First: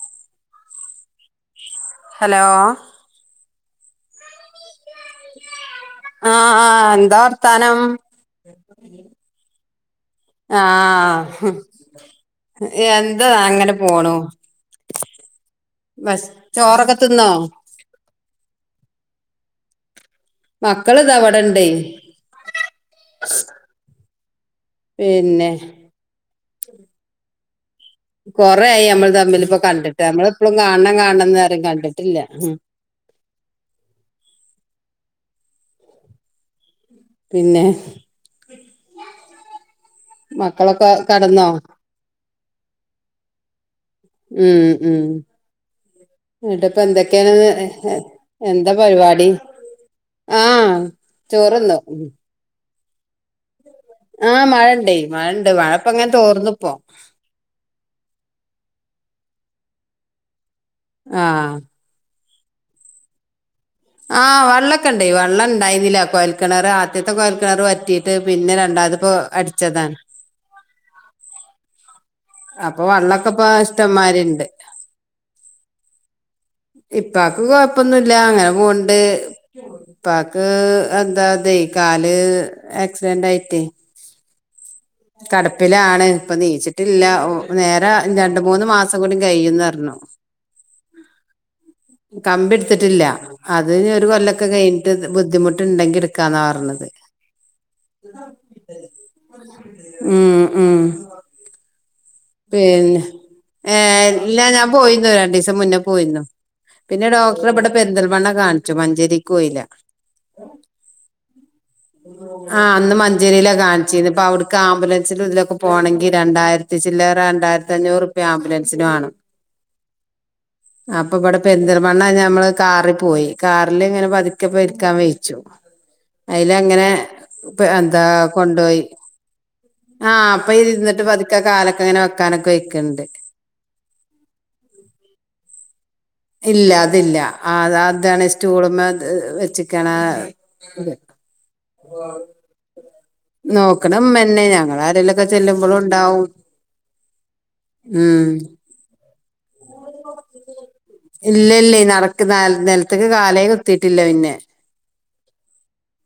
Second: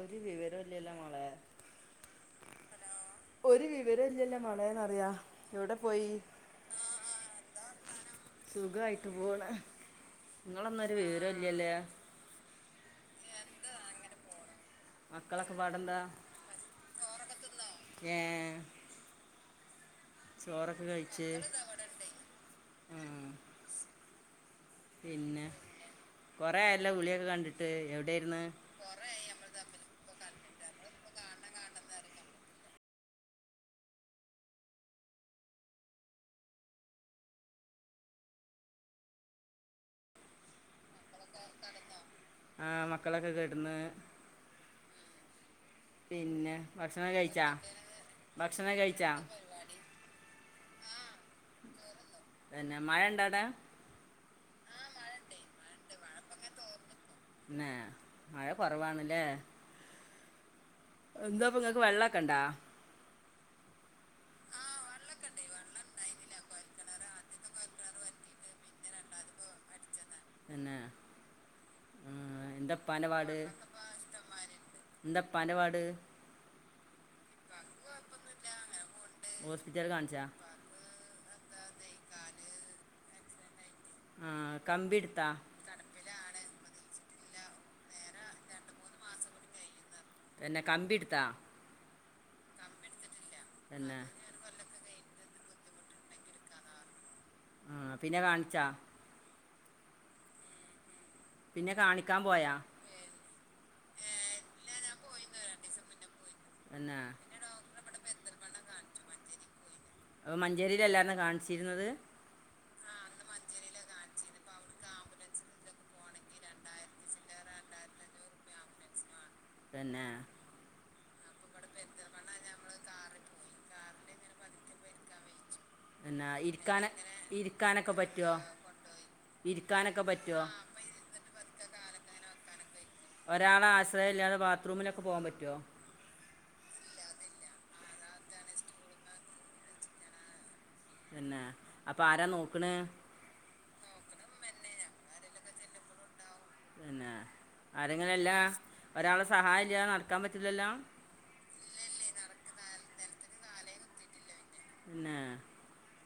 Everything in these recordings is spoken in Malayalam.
ഒരു വിവരമില്ലല്ലോ മോളെ ഹലോ ഒരു വിവര ഇല്ലല്ലോ മോളെ യന്ന് അറിയാം എവിടെ പോയി ആഹ് എന്താ വർത്താനം സുഖമായിട്ട് പോണ് നിങ്ങളൊന്നരു വിവരല്ലല്ലേ എന്തോ അങ്ങനെ പോണു മക്കളൊക്കെ പാടെന്താ ചോറൊക്കെ തിന്നോ ഏ ചോറൊക്കെ മക്കള് കഴിച്ച് തവടണ്ടേ ആ പിന്നെ കൊറെ ആയല്ലോ വിളിയൊക്കെ കണ്ടിട്ട് എവി കൊറെയായി നമ്മൾ തമ്മില് ഇപ്പ കണ്ടിട്ട് നമ്മളെപ്പോഴും കാണണം കാണണം എന്ന് പറയും കണ്ടിട്ടില്ല പിന്നെ മക്കളൊക്കെ കടന്നോ ആഹ് മക്കളൊക്കെ കെടന്ന് ഉം ഉം പിന്നെ [unintelligible] ഇപ്പ ഭക്ഷണം കഴിച്ചാ എന്തൊക്കെയാണ് എന്താ ഭക്ഷണം കഴിച്ചാ പരിപാടി ആഹ് ചോറുന്ന് പിന്നെ മഴ ഇണ്ടാ അടാ ആഹ് മഴ ഇണ്ട് മഴ ഇണ്ട് മഴപ്പ അങ്ങനെ തോർന്ന് പ്പോ പിന്നാ മഴ കുറവാണല്ലേ എന്താ ആഹ് ഇങ്ങക്ക് വെള്ളമൊക്കെണ്ടാ ആഹ് വെള്ളൊക്കെ ഇണ്ട് വെള്ളം ഇണ്ടായിരുന്നില്ല കോയൽക്കിണർ ആദ്യത്തെ കോയൽക്കിണർ വറ്റിട്ട് പിന്നെ രണ്ടാമതിപ്പോ അടിച്ചതാണ് തന്നേ ആഹ് അപ്പൊ എന്തപ്പാന്റെ വള്ളൊക്കെ പാട് ഇപ്പ ഇഷ്ടംമാരിണ്ട് എന്തപ്പാന്റെ പാട് ഇപ്പാക്ക് കൊയപ്പൊന്നുല്ല അങ്ങെനെ പോവ്ണ്ട് ഹോസ്പിറ്റൽ കാണിച്ചാ പ്പാക്ക് എന്താ തെ കാല് ആക്സിഡെന്റായിട്ടേ ആഹ് കമ്പിട്ത്താ പ്പിലാണ് ഇപ്പൊ നീച്ചിട്ടില്ല നേരാ രണ്ട് മൂന്ന് മാസം കൂടി കഴിയുന്നർഞ്ഞു തന്നെ കമ്പിട്ത്താ കമ്പിട്ത്തിട്ടില്ല അത് ഞ്ഞ് പിന്നെ ഒര് കൊല്ല ക്കെ കയ്ഞ്ഞ്ട്ട് ബുദ്ധിമുട്ട്ണ്ടെങ്കി ഇട്ക്കാന്നാ പർഞ്ഞത് ആഹ് പിന്നെ കാണിച്ചാ ഉം ഉം പിന്നെ കാണിക്കാം പോ പിന്നെ ഏഹ് ഇല്ല ഞാൻ പോയില്ല രണ്ടീസം മുന്നെ പോയിര്ന്നു പിന്നെ ടോ ടറെ ഇബടെ പെരിന്തൽമണ്ണ കാണിച്ചു മഞ്ചേരിക്കാേയില അപ്പ മഞ്ചേരീലല്ലെ അന്നെ കാണിച്ചിര്ന്നത് ആഹ് അന്ന് മഞ്ചേരിയില കാണിച്ചിന്നെ ഇപ്പൊ അവ്ട്ക്ക് ആംബുലൻസിലും ഇതിലൊക്കെ പോണെങ്കി രണ്ടായിരത്തി ചില്ലാ രണ്ടായിരത്തഞ്ഞൂറുപ്യാ ആംബുലൻസിന് മാണം തന്നേ അപ്പൊ ബെടെ പെരിന്തൽമണ്ണ ഌമ്മള് കാറി പോയി കാറ്ല്ങ്ങെനെ പത്ക്കെ പ്പെ ര്ക്കാൻ വെയ്ച്ചു പിന്നെ ഇരിക്കാൻ അയ്ലങ്ങെനെ പ്പ ഇരിക്കാനൊക്കെ എന്താ പറ്റുമോ കൊണ്ടോയി ഇരിക്കാനൊക്കെ ആഹ് പറ്റുമോ ഇപ്പയ്‌ല് ഇര്ന്നിട്ട് പത്ക്കെ കാലൊക്കെ ങ്ങെനെ വെക്കാനൊക്കെ വെയ്ക്ക്ണ്ട് ഒരാളെ ആശ്രയല്ലാതെ ബാത്റൂമിലൊക്കെ പോകാം പറ്റൊ ഇല്ല അതില്ല അ അതാണ് സ്റ്റൂള്മെ വെച്ച്ക്കാണ് ആ ഇത് തന്നേ അപ്പം ആരാ നോക്ക്ണ് നോക്ക്ണെമ്മെന്നെ ഞങ്ങളാരേലാെക്കെ ചെല്ലുമ്പളുംണ്ടാവും തന്നെ ആരെങ്കിലും അല്ല ഒരാളെ സഹായല്ലാതെ നട ഇല്ല ഇല്ലേ നടക്ക് നെൽത്ത്ക്ക് കാലേ കുത്തീട്ടില്ല പിന്നെ തെന്നേ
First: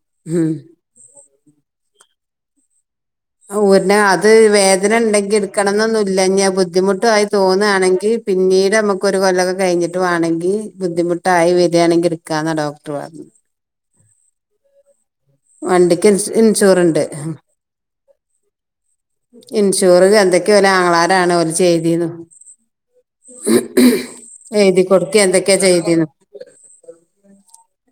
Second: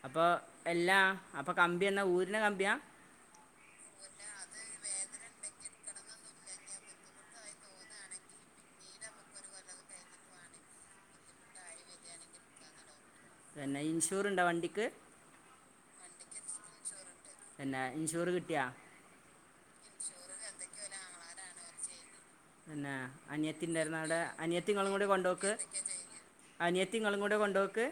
അപ്പൊ ഉം എല്ലാ അപ്പൊ കമ്പി എന്നാ ഊര്ണ കമ്പ്യാ അത് ഊര്ണ അത് വേദനണ്ടെങ്കി ഇട്ക്കണംന്നൊന്നുല്ല ഞ്ഞത് ബുദ്ധിമുട്ടു ആയി തോന്നാണെങ്കി പിന്നീട് നമുക്കാെരു കൊല്ലൊക്കെ കയ്ഞ്ഞിട്ട് വാണെങ്കി ബുദ്ധിമുട്ടായി വരാണെങ്കി ഇട്ക്കാന്നാ ഡോക്ടർ പർഞ്ഞ് തന്നെ ഇൻഷൂറ്ണ്ടാേ വണ്ടിക്ക് വണ്ടിക്ക് ഇൻ ഇൻഷൂറ്ണ്ട് തന്നേ ഇൻഷുറ് കിട്ട്യാ ഇൻഷൂറ് ചന്തൊക്കെയ ഓലെ ആങ്ങളാരാണ് ഓല് ചെയ്തീന്നു തന്നെ അനിയത്തിണ്ടാര്ന്നൊ അവിടെ അനിയത്തിം എഴുതി ഇങ്ങളും കൂടി കൊടുക്കെ കൊണ്ടാേക്ക് എന്തൊക്കെയാ ചെയ്തിന്ന് അനിയത്തിം ഇങ്ങളും കൂടെ കൊണ്ടോക്ക്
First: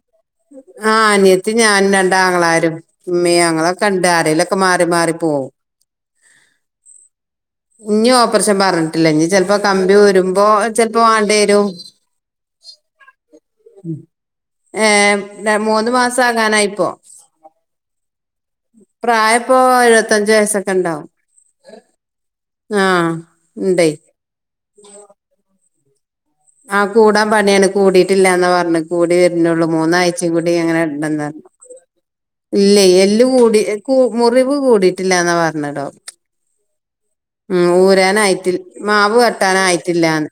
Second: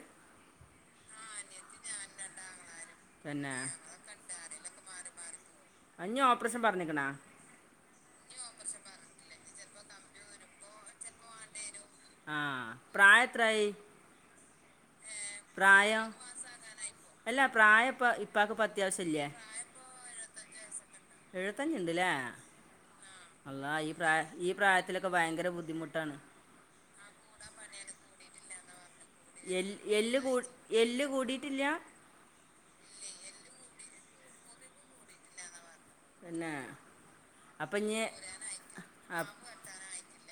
ആഹ് അനിയത്തിം ഞാനും രണ്ടാങ്ങളാരും ഇമ്മിം പിന്നെ ഞങ്ങളൊക്കെണ്ട് ആരേലാെ ക്കെ മാറി മാറി പോവും ആഹ് ഞ്ഞ് ഓപ്പർസം പറ്ഞ്ഞ്ക്ക്ണാ ഇഞ്ഞ് ഓപ്പർഷം പർഞ്ഞിട്ടില്ല ഇഞ്ഞ് ചെൽപ്പം കമ്പി ഊരുമ്പോ ചെൽപ്പം വാണ്ട്യേരും ആഹ് പ്രായെത്രായി ഏഹ് മൂന്ന് പ്രായം മാസാകാനായിപ്പോ അല്ല പ്രായം ഇപ്പ ഇപ്പാക്ക് ഇപ്പം അത്യാവശ്യമില്ലേ പ്രായപ്പോ എഴുപത്തഞ്ച് വയസൊക്കെണ്ടാവും എഴുത്തഞ്ച്ണ്ട്ലേ അള്ളാ ഇണ്ടേ ഈ പ്രായ ഈ പ്രായ ത്തിലൊക്കെ ഭയങ്കര ബുദ്ധിമുട്ടാണ് ആഹ് കൂടാം പണ്യാണ് കൂടിട്ടില്ലാന്നാ പർഞ്ഞ് കൂടി വെര്ണാെള്ളൂ എല്ല് എല്ല് കൂ മൂന്നായ്ച്ചിം കൂടി അങ്ങെനെ എല്ല് ടെണംന്നർഞ്ഞ് കൂടിയിട്ടില്ല ഇല്ലേ എല്ല് കൂടി കൂ മുറിവ് കൂടിട്ടില്ലാന്ന പർഞ്ഞെ ടോ തന്നേ ഉം ഊരാനായിട്ടിൽ മാവ് ആ വെട്ടാനയിട്ടില്ലാന്ന്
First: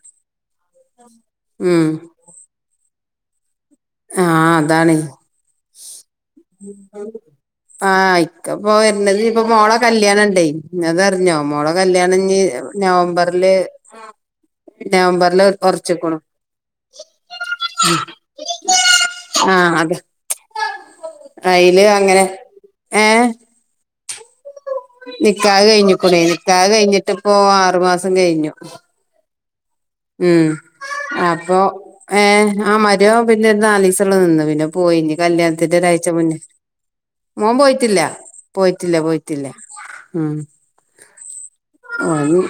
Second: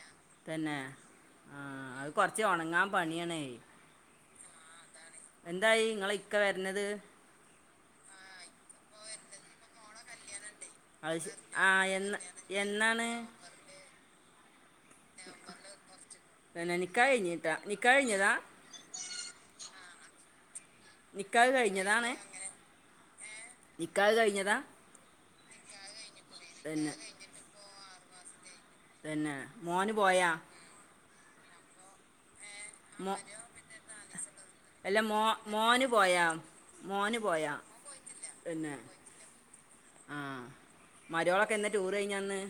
ഉം കുറച്ച് ഉണങ്ങാൻ പണിയണേ ആഹ അതാണ് ഇങ്ങളെ ഇക്ക വരണത് ആഹ ഇക്ക പോ വരത് ഇപ്പൊ മോള കല്യാണ ഉണ്ടേ അത് ശ അതറിഞ്ഞോ മോള ആ എന്ന കല്യാണിഞ്ഞ് എന്നാണ് നവംബറില് നവംബറില് ഉറച്ചിക്കണ പിന്നെ നിക്കാഹ് കഴിഞ്ഞിട്ടാ നിക്കാഹ് കഴിഞ്ഞതാ ആഹ അതെ നിക്കാഹ് അതിൽ കഴിഞ്ഞതാണ് അങ്ങനെ ഏഹ നിക്കാഹ് കഴിഞ്ഞതാ നിക്കാതെ കഴിഞ്ഞിക്കൂണേ നിിക്കാതെ തന്നെ കഴിഞ്ഞിട്ടിപ്പോൊ ആറുമാസം കഴിഞ്ഞു പിന്നെ മോന പോ ഉം അപ്പൊ ഏഹ ആ മര മോ പിന്നെ നാലീസള്ള നിന്ന്ു പിന്നെ അല്ല പോയിനി മോ കല്യാണത്തിന്റെ മോന് ഒരാഴ്ച പോയാ മുന്നേ മോന് പോയാ മോൻ പോയിട്ടിയില്ല പോയിട്ടില്ല പോയിട്ടില്ല ഉം ആഹ മരുമോളൊക്കെ എന്ന് ടൂർ കഴിഞ്ഞന്ന്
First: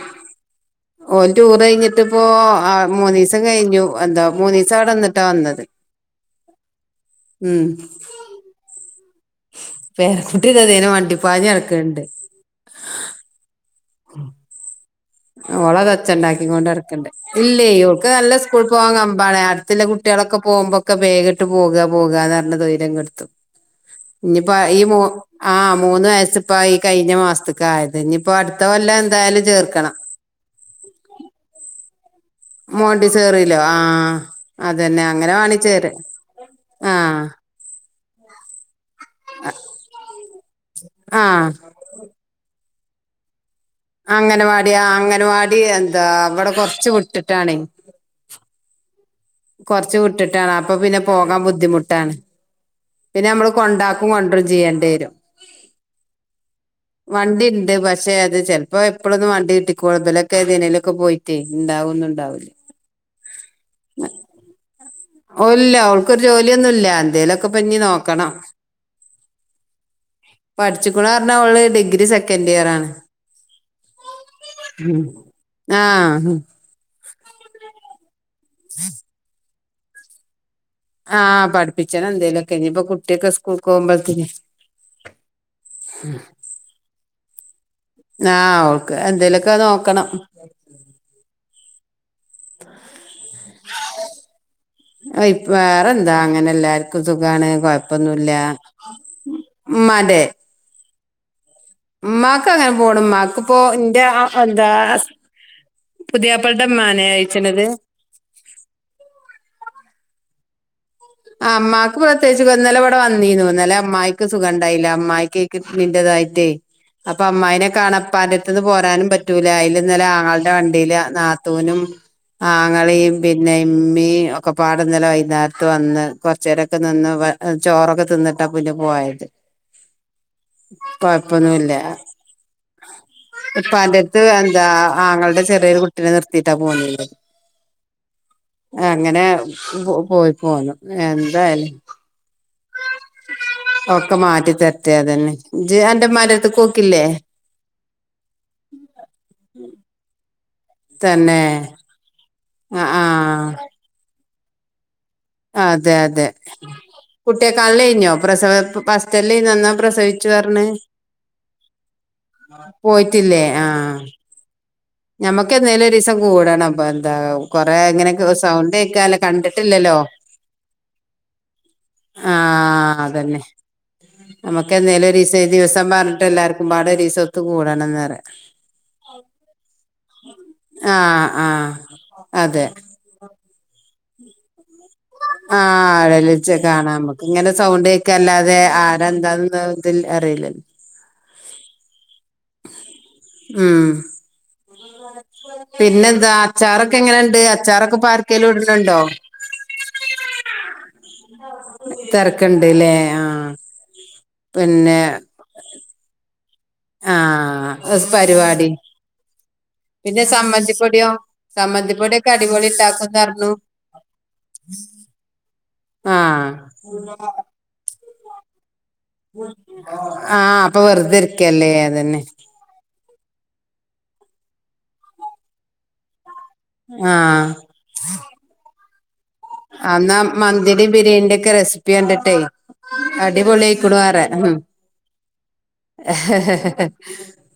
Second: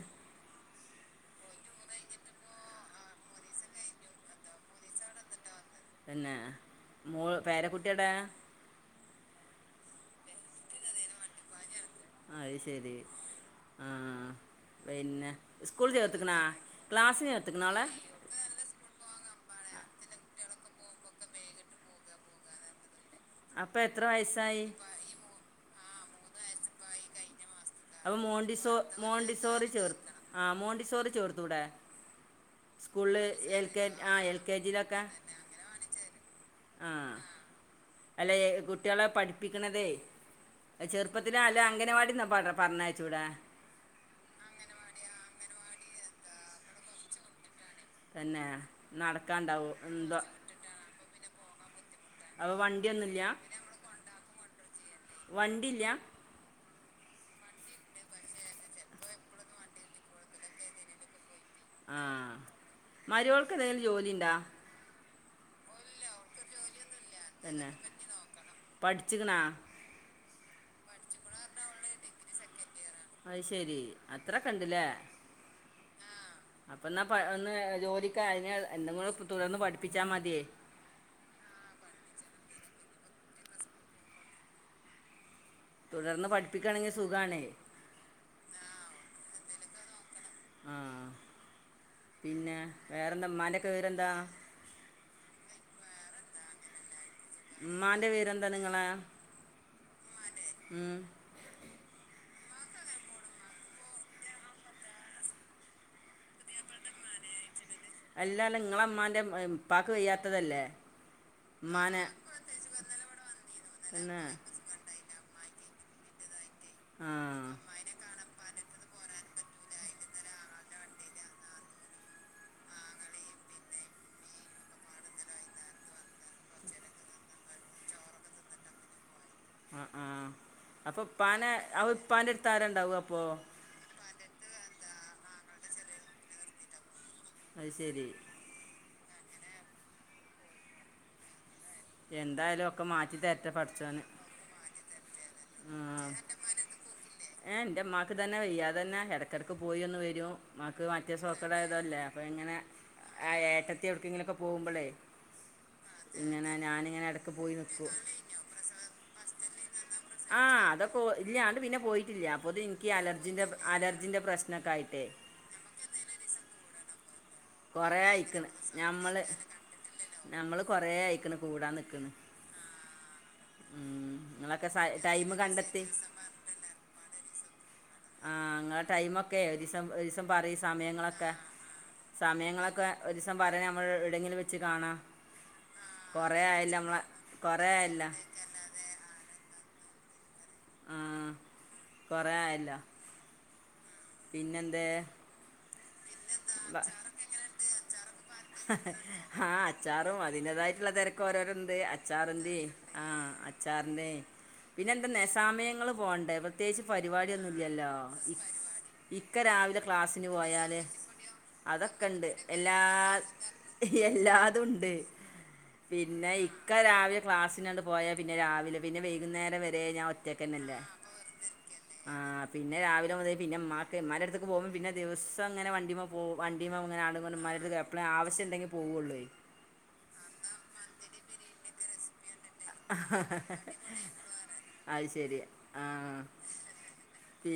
ഓ ടൂർ കഴിഞ്ഞിട്ട് ഇപ്പോൊ മൂന്ന ദിവസം കഴിഞ്ഞു എന്താ മൂന്ന ദിവസം അവിടെന്നിട്ടാ വന്നത് പിന്നെ മോൾ ഉം പേരക്കുട്ടിയട പേരക്കുട്ടി അതേനും വണ്ടിപ്പാഞ്ഞിടക്കണ്ട് അത് ശരി ആഹ ഓളതച്ച ഉണ്ടാക്കി കൊണ്ട് ഇടക്കണ്ടണ്ട് ക്ലാസ്സിന് ചേർത്ത്ക്ക്ണോ ഓളെ ഇല്ലേൾക്ക് നല്ല ഇപ്പോൾ പോകാൻ കമ്പാ അടു കുട്ടികളൊക്കെ പോകുമ്പോൊക്കെ വേഗിട്ട് പോകുക പോകുകന്ന് പറഞ്ഞ തൈര്യംെടുത്തും അപ്പം എത്ര ഇനിപ്പോ വയസ്സായി ഈ മൂ ആഹ് മൂന്ന് വയസ്സ് ഇപ്പായി ഈ കഴിഞ്ഞ മാസത്ക്ക്. ആയത് നി അപ്പം ഇപ്പോ അടുത്ത മോണ്ടിസോ കൊല്ലം എന്തായാലും മോണ്ടിസോറി ചേർ ചേർക്കണം. ആ മോണ്ടിസോറി ചേർത്തൂടെ. മോണ്ടി സ്കൂളിൽ സേറിലോ എൽ കെ ആ ആഹ് എൽ കെ ജിയിലൊക്കെ അതന്നെ അങ്ങനെ വാണിചേര ആഹ്. അല്ലെ കുട്ടികളെ പഠിപ്പിക്കണതേ ആ ചെറുപ്പത്തിലാ അല്ല അംഗനവാടിന്നാ പറ പറഞ്ഞയ. ചൂടാ. അംഗനവാടി ആ അംഗൻവാടി എന്താ അവിടെ കൊറച്ച് വിട്ടിട്ടാണെ തന്നെ. നടക്കാണ്ട. കൊറച് വിട്ടിട്ടാണ് അപ്പൊ പിന്നെ പോകാൻ ബുദ്ധിമുട്ടാണ്. അപ്പ വണ്ടിൊന്നുല്ല. പിന്നെ നമ്മള് കൊണ്ടാക്കും കൊന്റും ചെയ്യേണ്ടി വരും. വണ്ടില്ല [inaudible] വണ്ടിണ്ട് പക്ഷെ അത് ചിലപ്പോ എപ്പോഴൊന്നും വണ്ടി കിട്ടിക്കോളന്നില്ല ഇബലൊക്കെ ഏതനേലൊക്കെ പോയി. ട്ടെ എന്താ. ആഹ് മരോൾക്ക് എന്തെങ്കിലും ജോലിണ്ടോ. ഓ ഇല്ല ഓൾക്കൊരു ജോലിയൊന്നുല്ല എന്തേലൊക്കെ തന്നെ പഞ്ഞി നോക്കണം. പഠിച്ചിക്കണാ പഠിച്ചിക്ക്ണു പറഞ്ഞാ അവള് ഡിഗ്രി സെക്കൻഡ് ഇയർ ആണ്. അത് ശരി അത്രണ്ടിലേ. ഉം ആഹ് അപ്പൊ എന്നാ ഒന്ന് ജോലിക് അയിന് എന്തെങ്കിലും തുടർന്ന് പഠിപ്പിച്ചാ മതിയേ. ആഹ് പഠിപ്പിച്ച ണം എന്തേലുമൊക്കെ ഇനിയിപ്പൊ കുട്ടിയൊക്കെ സ്കൂൾ പോകുമ്പോത്തിനയ്. തുടർന്ന് പഠിപ്പിക്കാണെങ്കിൽ സുഖാണേയ്. ആ ഓവൾക്ക് എന്തേലൊക്കെ നോക്കണം. ആ പിന്നെ വേറെന്താ മ്മാന്റെക്കെ വിവരെന്താ. വേറെ എന്താ അങ്ങനെ എല്ലാർക്കും. ക്കുംസുഖാണ് ഉമ്മാൻ്റെ കൊഴപ്പൊന്നുല്ല വിവരെന്താ നിങ്ങളെ മ്മാന്റെ. ഉം മാക്ക് അങ്ങനെ പോന്നുമാക്ക് ഇപ്പോ ന്റെ ആഎന്താ. പുതിയാപ്പള മ്മാനേ ചോയ്ച്ചണത്. അല്ലാ നിങ്ങള മ്മാന്റെ ഇപ്പാക്ക് വയ്യാത്തതല്ലേ. മ്മാക്ക് ഉമ്മാനെ പ്രത്യേകിച്ച് ന്നല ഇവിടെ വന്നീ നു ന്നലെ പിന്നെ ഉമ്മായ്ക്ക് സുഖ. ണ്ടായില്ല അമ്മായിക് കിട്നിന്റ തായിട്ടേ ആ അപ്പൊ അമ്മായിനെ കാണപ്പാന്റെ. ന്ന് പോരാനും പറ്റൂല അയില് ഇന്നലെ ആങ്ങളടെ വണ്ടിയില് നാത്തൂനും. ആങ്ങളയും പിന്നെ ഇമ്മീ ഒക്കെ പാടന്നലെ വൈകുന്നേരത്ത് വന്ന്. കൊറച്ചേരൊക്കെ നിന്ന് ചോറൊക്കെ തിന്നിട്ടാ പിന്നെ പോയത്. ആ ആ അപ്പൊ പ്പാനെ കൊഴപ്പൊന്നുല്ല പാന്റെ ടുത്ത് ആരാണ്ടാവുഅപ്പൊ. പ്പാന്റെറ അടുത്ത് എന്താ ആങ്ങളടെ ചെറിയൊരു കുട്ടിനെ നിർത്തിട്ടാ പോന്നത്. അത് ശരി അങ്ങനെ പോയി പോന്നു എന്തായാലും. എന്തായാലും ഒക്കെ മാറ്റി തരട്ടെ പഠിച്ചോന് ഒക്ക മാറ്റി തരട്ടെ അതന്നെ ഇജ് ന്റെ മ്മാന്റെട് ത്ത്ക്ക് പോക്കില്ലേ. ഏ ൻ്റെ മാക്ക് ഇത് ന്നെ വയ്യാത ന്നെ ഇടക്കിടക്ക് പോയിന്ന് വരും മാക്ക് മറ്റേ തന്നെ സോക്കേ ടായതല്ലേ. അപ്പോ ഇങ്ങനെ. ആ ആ ആ ഏട്ടത്തി എവിടക്കെങ്കിലൊക്കെ പോകുമ്പളെ അതെ അതെ ഇടക്ക് പോയി കുട്ടിയെക്കാണല് നിക്കും കഴിഞ്ഞോ പ്രസവ ഫസ്റ്റല്ലേന്നു അന്നാ പ്രസവി. ആ അതൊക്കെ ഇല്ലാ അങ്ങട്ട് പിന്നെ പോയിട്ടില്ല അപ്പൊത്തിന് ഇനിക്ക് പോയിട്ടില്ലേ ആ അലർജിന്റെ പ്രശ്നക്കെ ആയിട്ടെ. ഞമ്മക്ക് എന്നേലും ഒരീസം കൂടണം പ്പാ എന്താ. കൊറേ അങ്ങനെക്കെ സൗണ്ട് കേക്കാല്ല കണ്ടിട്ടില്ലല്ലോ ഞങ്ങള് കൊറേ ആയിക്ക്ണ് കൂടാനിക്കണ് ആ അതന്നെ നമുക്കെന്നേലും ടൈം ഒരീസ കണ്ടെത്തി ദിവസം പറഞ്ഞിട്ട് എല്ലാർക്കുംപാടെ ഒരീസൊത്ത് കൂടണംന്ന് ആ ങ്ങളെ ടൈമൊക്കെ ഒരീസം ഒരീസം പറയ് ആ സമയങ്ങളൊക്കെ ആ അതെ സമയങ്ങളൊക്കെ ഒരുസം പറഞ്ഞ നമ്മൾ ഇടങ്കിൽ വെച്ച് കാണാം കൊറേ ആഎടേലെച്ച് ആയല്ലോ കാണാം നമ്മളെ നമുക്ക് ഇങ്ങനെ കൊറേ സൗണ്ട് ആയല്ലോ കേക്ക അല്ലാതെ ആരാ ന്താന്ന് ന്നാതിൽ അറിയില്ലല്ലോ ആഹ് കൊറേ ആയല്ലോ ഉം പിന്നെന്തേ പിന്നെന്താ അച്ചാറൊക്കെ എങ്ങനെണ്ട് അച്ചാറൊക്കെ ഇപ്പ ആർക്കേലും ഇടുന്നുണ്ടോ ആ അച്ചാറും അതിന്റതായിട്ടുള്ള തെരക്ക് കൊരോരുണ്ട് അച്ചാറിന്റേം തിരക്കുണ്ട്ല്ലേ ആ ആഹ് അച്ചാറിന്റെ പിന്നെ പിന്നെന്തന്നെ സമയങ്ങൾ പോകണ്ടേ പ്രത്യേകിച്ച് പരിപാടിയൊന്നുംല്ലല്ലോ ആഹ് പരിപാടി ഇക്ക രാവിലെ പിന്നെ ക്ലാസ്സിന് പോയാല് സമ്മന്തിപ്പൊടിയോ അതൊക്കെണ്ട് സമ്മന്തിപ്പൊടിയൊക്കെ അടിപൊളി എല്ലാ ഉണ്ടാക്കുംന്ന് പറഞ്ഞു എല്ലാതുംണ്ട് പിന്നെ ആഹ് ഇക്ക രാവിലെ ക്ലാസ്സിനണ്ട് പോയാ പിന്നെ രാവിലെ പിന്നെ വൈകുന്നേരം വരെ ഞാൻ ആഹ് ഒറ്റക്കെന്നല്ലേ അപ്പൊ വെറുതെ ഇരിക്കല്ലേ ആ അതന്നെ പിന്നെ രാവിലെ മുതൽ പിന്നെ മ്മാക്ക് മ്മന്റട്ത്തേക്ക് പോകുമ്പൊ പിന്നെ ദിവസങ്ങനെ വണ്ടിമ്മ പോ വണ്ടിമ്മങ്ങനാട് ആഹ് മ്മന്റെട്ത്തേക്ക് എപ്പളെ ആവശ്യംണ്ടെങ്കിൽ പോകൂള്ളേ ആന്നാ മന്തിടേം ബിരിയാണിടെക്കെ റെസിപ്പി കണ്ടിട്ടേ അടിപൊളിയയിക്കുണ് പറയ അത് ശെരിയ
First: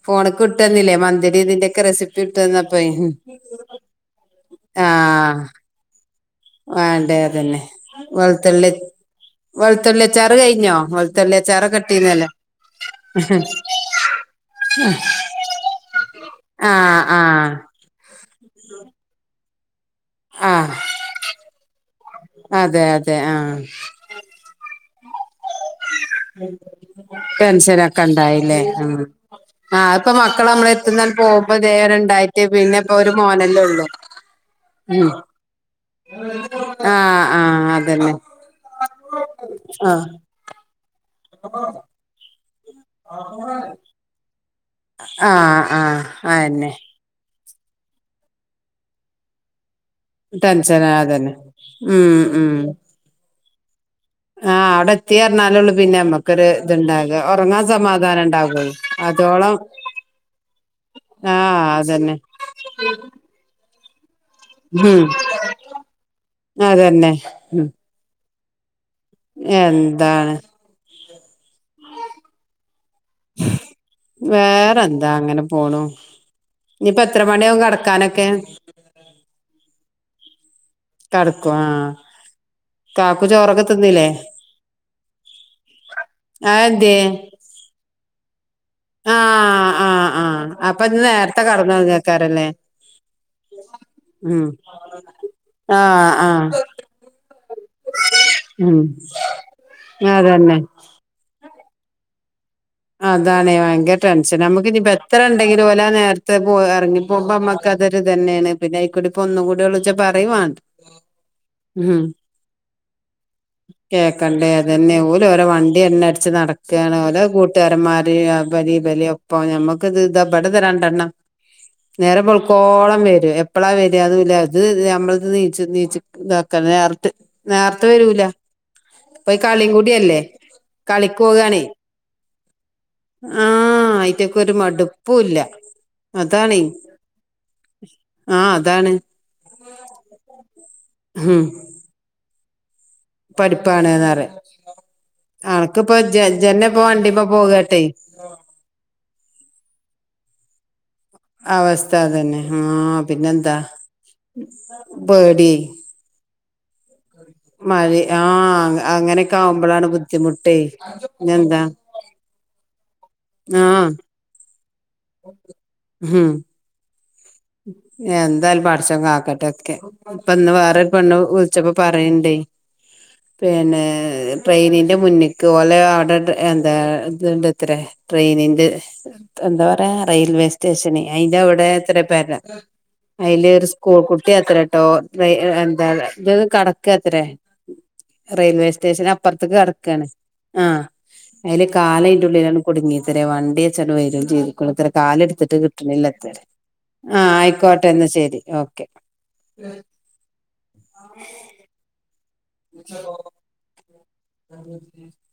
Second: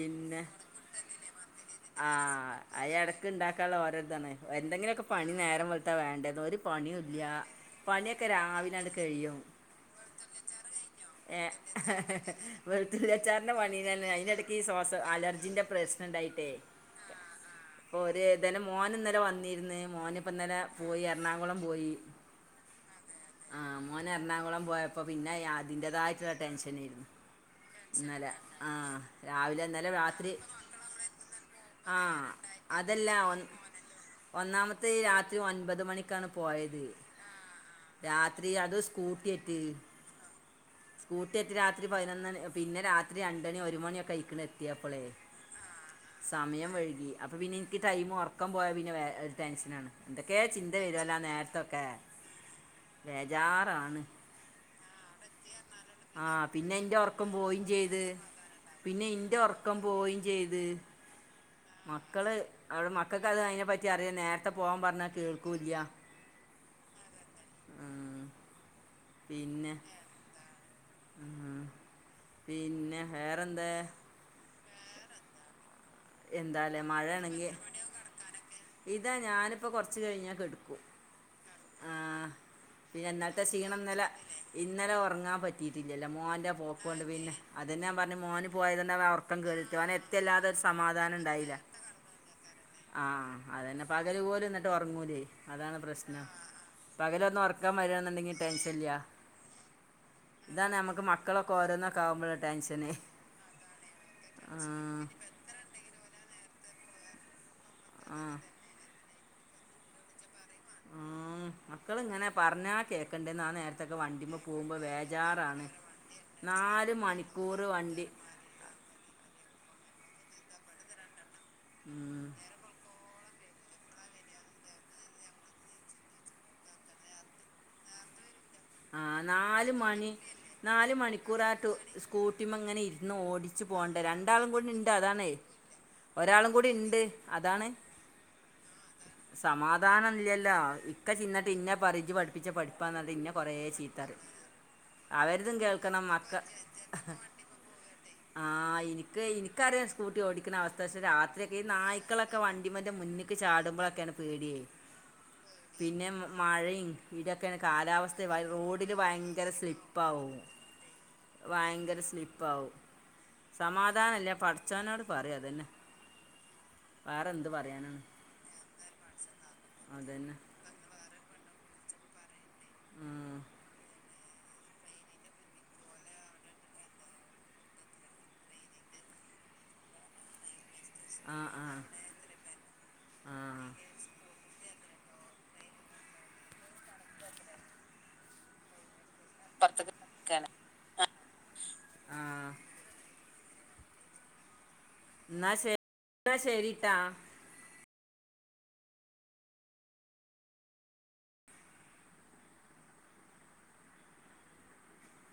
ഫോണക്ക് വിട്ടന്നില്ലേ മന്തിടേം ഇതിന്റെ ആഹ് അയെടക്ക് ഇണ്ടാക്കാൻള്ള ഓരോ ഇതാണ് എന്തെങ്കിലുക്കെ പണി ആഹ് നേരം വെൾ ത്ത വേണ്ടേന്ന് ഒരു വേണ്ടേ പണിയുല്ല അതന്നെ പണിയൊക്കെ രാവിലെ അങ്ങ്ട് കഴിയും വൾത്തുള്ളി അച്ചാറ് കഴിഞ്ഞോ വെൾ ഏ വെളുത്തുള്ളി അച്ചാറിന്റെ പണിയന്ന അതിനിടക്ക് ഈ സ്വാസ് അലർജിന്റെ പ്രശ്നം ണ്ടായി ട്ടെ ആഹ് ആഹ് ഓരെ ഇതാലും മോന്ന്നല വന്നിര്ന്ന് മോനിപ്പന്നല ആഹ് പോയി എറണാകുളം പോയി അതെ അതെ ആ ആഹ് മോൻ എറണാകുളം പോയപ്പോ പിന്നെ യാ ടെൻഷനൊക്കെ ഇന്നലെ ഇണ്ടായില്ലേ ആ രാവിലെ ആ ഇന്നലെ ഇപ്പ രാത്രി മക്കളമ്മളെത്തുന്ന പോവ്മ്പോ ആ ദേവര്ണ്ടായിട്ട് പിന്നെ ഇപ്പൊ അതല്ല ഒരു ഒന്ന് മോനല്ലേ ഉള്ളു ഒന്നാമത്തെ രാത്രി ഒൻപത് മണിക്കാണ് പോയത് ആഹ് ആഹ് അതന്നെ രാത്രി അത് സ് കൂട്ടിയറ്റ് സ്കൂട്ടിയാറ്റ് രാത്രി പതിനൊന്നണി പിന്നെ രാത്രി രണ്ടണി ഒരു മണിയൊക്കെ അയ്ക്ക്ണ് എത്തിയപ്പളെ ആഹ് ആഹ് സമയം അയന്നെ വഴുകി. അപ്പോ പിന്നെ ഇന്ക്ക് ടൈമും ഒർക്കം പോയാൽ പിന്നെ ഒരു ടെൻഷനാണ് ന്തൊക്കെ ചിന്ത ടെൻഷനാ വരുവല്ലോ ആ അതന്നെ നേരത്തൊക്കെ ഉം ഉം ബേജാറാണ്. ആഹ് അവിടെ ത്തിയിറഞ്ഞാലുള്ളൂ പിന്നെ ആ അമ്മക്കൊരു പിന്നെ എൻ്റെ ഇത്ണ്ടാക ഉറക്കം പോയും ഒർങ്ങാൻ സമാധാനം ണ്ടാവൂ അതോളം ക്കം പോയിം ചെയ്ത് ആഹ മക്കള് അവിടെ മക്കൾക്ക് അത് അയ്നെ പറ്റി അറിയാം നേരത്തെ പോവാൻ ഉം പറഞ്ഞാൽ കേൾക്കൂ ഇല്ല അതന്നെ മ് പിന്നെ എന്താണ് അഹ് പിന്നെ വേറെന്തേ വേറെന്താ അങ്ങനെ പോണു എന്താല്ലേ ഇനിപ്പോ മഴ എത്ര ആണെങ്കിൽ മണിയവും കെട്ക്കാനൊക്കെ? ഇതാ ഞാനിപ്പോ കൊർച്ച് കഴിഞ്ഞാൽ കെടക്കൂ കെട്ക്കോ ആ പിന്നെ ഇന്നൽത്തെ ക്ഷീണന്നല ഇന്നലെ ഉറങ്ങാൻ പറ്റിയിട്ടില്ലല്ലോ മോൻ്റെ അതെന്തേ പോകൊണ്ട് പിന്ന അതെന്നാ പറഞ്ഞെ മോന് പോയത് ണ്ടാവ ഒർക്ക് ഇപ്പം ആഹ് കേട്ടു ഓന് ആഹ് ആഹ് എത്തില്ലാതെ ഒരു അപ്പൊ ഇന്ന് സമാധാനം നേരത്തെ ഉണ്ടായില്ല കടന്നൊറങ്ങേക്കാരല്ലേ ആഹ അതന്നെ പകല് ഉം പോലും എന്നിട്ട് ഉറങ്ങൂലേ അതാണ് പ്രശ്നം ആഹ് ആഹ് പകല ഒന്നും ഒറക്കം വരയാെന്നുണ്ടെങ്കി ടെൻഷൻ ഉം ഇല്ല അതന്നെ ഇതാണ് നമക്ക് മക്കളൊക്കെ ഓരോന്നൊക്കെ ആകുമ്പോഴ ടെൻഷന് അതാാണ് ഭയങ്കര ടെൻഷൻ നമുക്ക് ഇനി ആഹ് എത്ര ങ്കിലും ഓല നേരത്തെ പോയി എറങ്ങിപ്പോകുമ്പോമ്മക്ക് അതൊരു ആഹ് തന്നെയാണ് പിന്നെയിക്കൂടിപ്പൊ ഒന്നും കൂടി വിളിച്ചാ പറയുവാണ്ട ഉ മക്കളിങ്ങനെ പറഞ്ഞാൽ കേക്കണ്ടെന്നാ ആ നേരത്തൊക്കെ വണ്ടി്മ പോകുമ്പോൾ വേജാറാണ്. എണ്ണ അടച്ച് നടക്കാണ് ഒലെ വണ്ടി കൂട്ടുകാരന്മാര് അബലി ഇബലി ഒപ്പം ഞമ്മക്കത് ഇത്പടത രണ്ടെണ്ണം നേരെ ഉം പള്ക്കോളം വരും എപ്പളാ വര അതുല്ല ഇത് നമ്മളത് നീ നീച്ച് നീച്ച് ഇതാക്ക നേർട്ട് നേർത്തെ വരൂല ആഹ് ഇപ്പം കളിയും നാല് മണി കൂടിയല്ലേ കളിക്ക് പോവാണെ കൂട്ടി്മങ്ങനെ ഇന്ന് ഓടിച്ചു പോകണ്ട അയിറ്റക്ക് രണ്ടാളും ഒരു കൂടി ഇണ്ട് അതാണേ മടുപ്പൂല്ല ഒരാളും അതാണേ കൂടി ഉണ്ട് അതാണ് ആഹ് അതാണ് സമാധാനം ഇല്ലല്ലോ ഇക്ക ഉം ചിന്നിട്ട് ഇന്നെ പറിം ഇജ് പഠിപ്പിച്ച പഠി [unintelligible] ഇന്ന കെറേ പഠിപ്പാണ്ന്ന് ചീത്താറിം പറയും അവരിതും അനക്കിപ്പോ കേൾക്കണം ജ മക്ക ജന്നെ ഇപ്പോ വണ്ടിമ്മെ പോകട്ടെ ആഹ എനിക്ക് എനിക്കറിയാം സ്കൂട്ടി ഓടിക്കുന്ന അവസ്ഥ പക്ഷേ രാ [unintelligible] ഈ അവസ്ഥ നായ്ക്കളൊക്കെ അതന്നെ വണ്ടിമന്റെ ആഹ് മുന്നിക്ക് പിന്നെന്താ ചാടുമ്പോ ബക്കെയാണ് പേടിയേ പേടി പിന്നെ മഴയും ഇതെക്കെണ് മഴ കാലാവസ്ഥ ആഹ് റോഡിൽ അങ്ങനെയൊക്കെ ഭയങ്കര ആവുമ്പളാണ് സ്ലിപ്പ് ആവും ബുദ്ധിമുട്ടേ പിന്നെന്താ ഭയങ്കര സ്ലിപ്പ് പ്പാവും ആഹ് സമാധാനല്ല പഠിച്ചോനോട് പറയാ അതന്നെ ഉം വേറെ എന്ത് പറയാനാണ് എന്തായാലും പടച്ചോന് കാക്കട്ടെ ഒക്കെ ഇപ്പ അതന്നെ ഇന്ന് വേറെ പെണ്ണ് വിളിച്ചപ്പോ പറയ്ണ്ടേ ഉം. പിന്നെ ട്രെയിനിന്റെ മുന്നിക്ക് ഒലെ അവിടെ എന്താ ഇണ്ട്ത്ര ട്രെയിനിന്റെ എന്താ പറയാ റെയിൽവേസ് സ്റ്റേഷന് ആ അയിന്റെ അവിടെ ആ എത്ര പേര ആ അയില് ഒരു സ്കൂൾ കുട്ടി എത്ര കേട്ടോ എന്താ ഇത് കടക്കത്രേ റെയിൽവേ സ്റ്റേഷൻ അപ്പർത്തക്ക് കെടക്കാണ് ആഹ് അയില് ആ കാലയിൻ്റുള്ളിലാണ് കുടുങ്ങിത്രേ വണ്ടിയെച്ചാണ്ട് വെരും ചെയ്തു [unintelligible] എന്നാ കാലെടുത്തിട്ട് ശരി കിട്ടണില്ലത്രേ എന്നാ ശരിട്ടാ ആഹ് ആയിക്കോട്ടെ ഇന്നാശരി ഓക്കെ അ [unintelligible] [unintelligible] [unintelligible]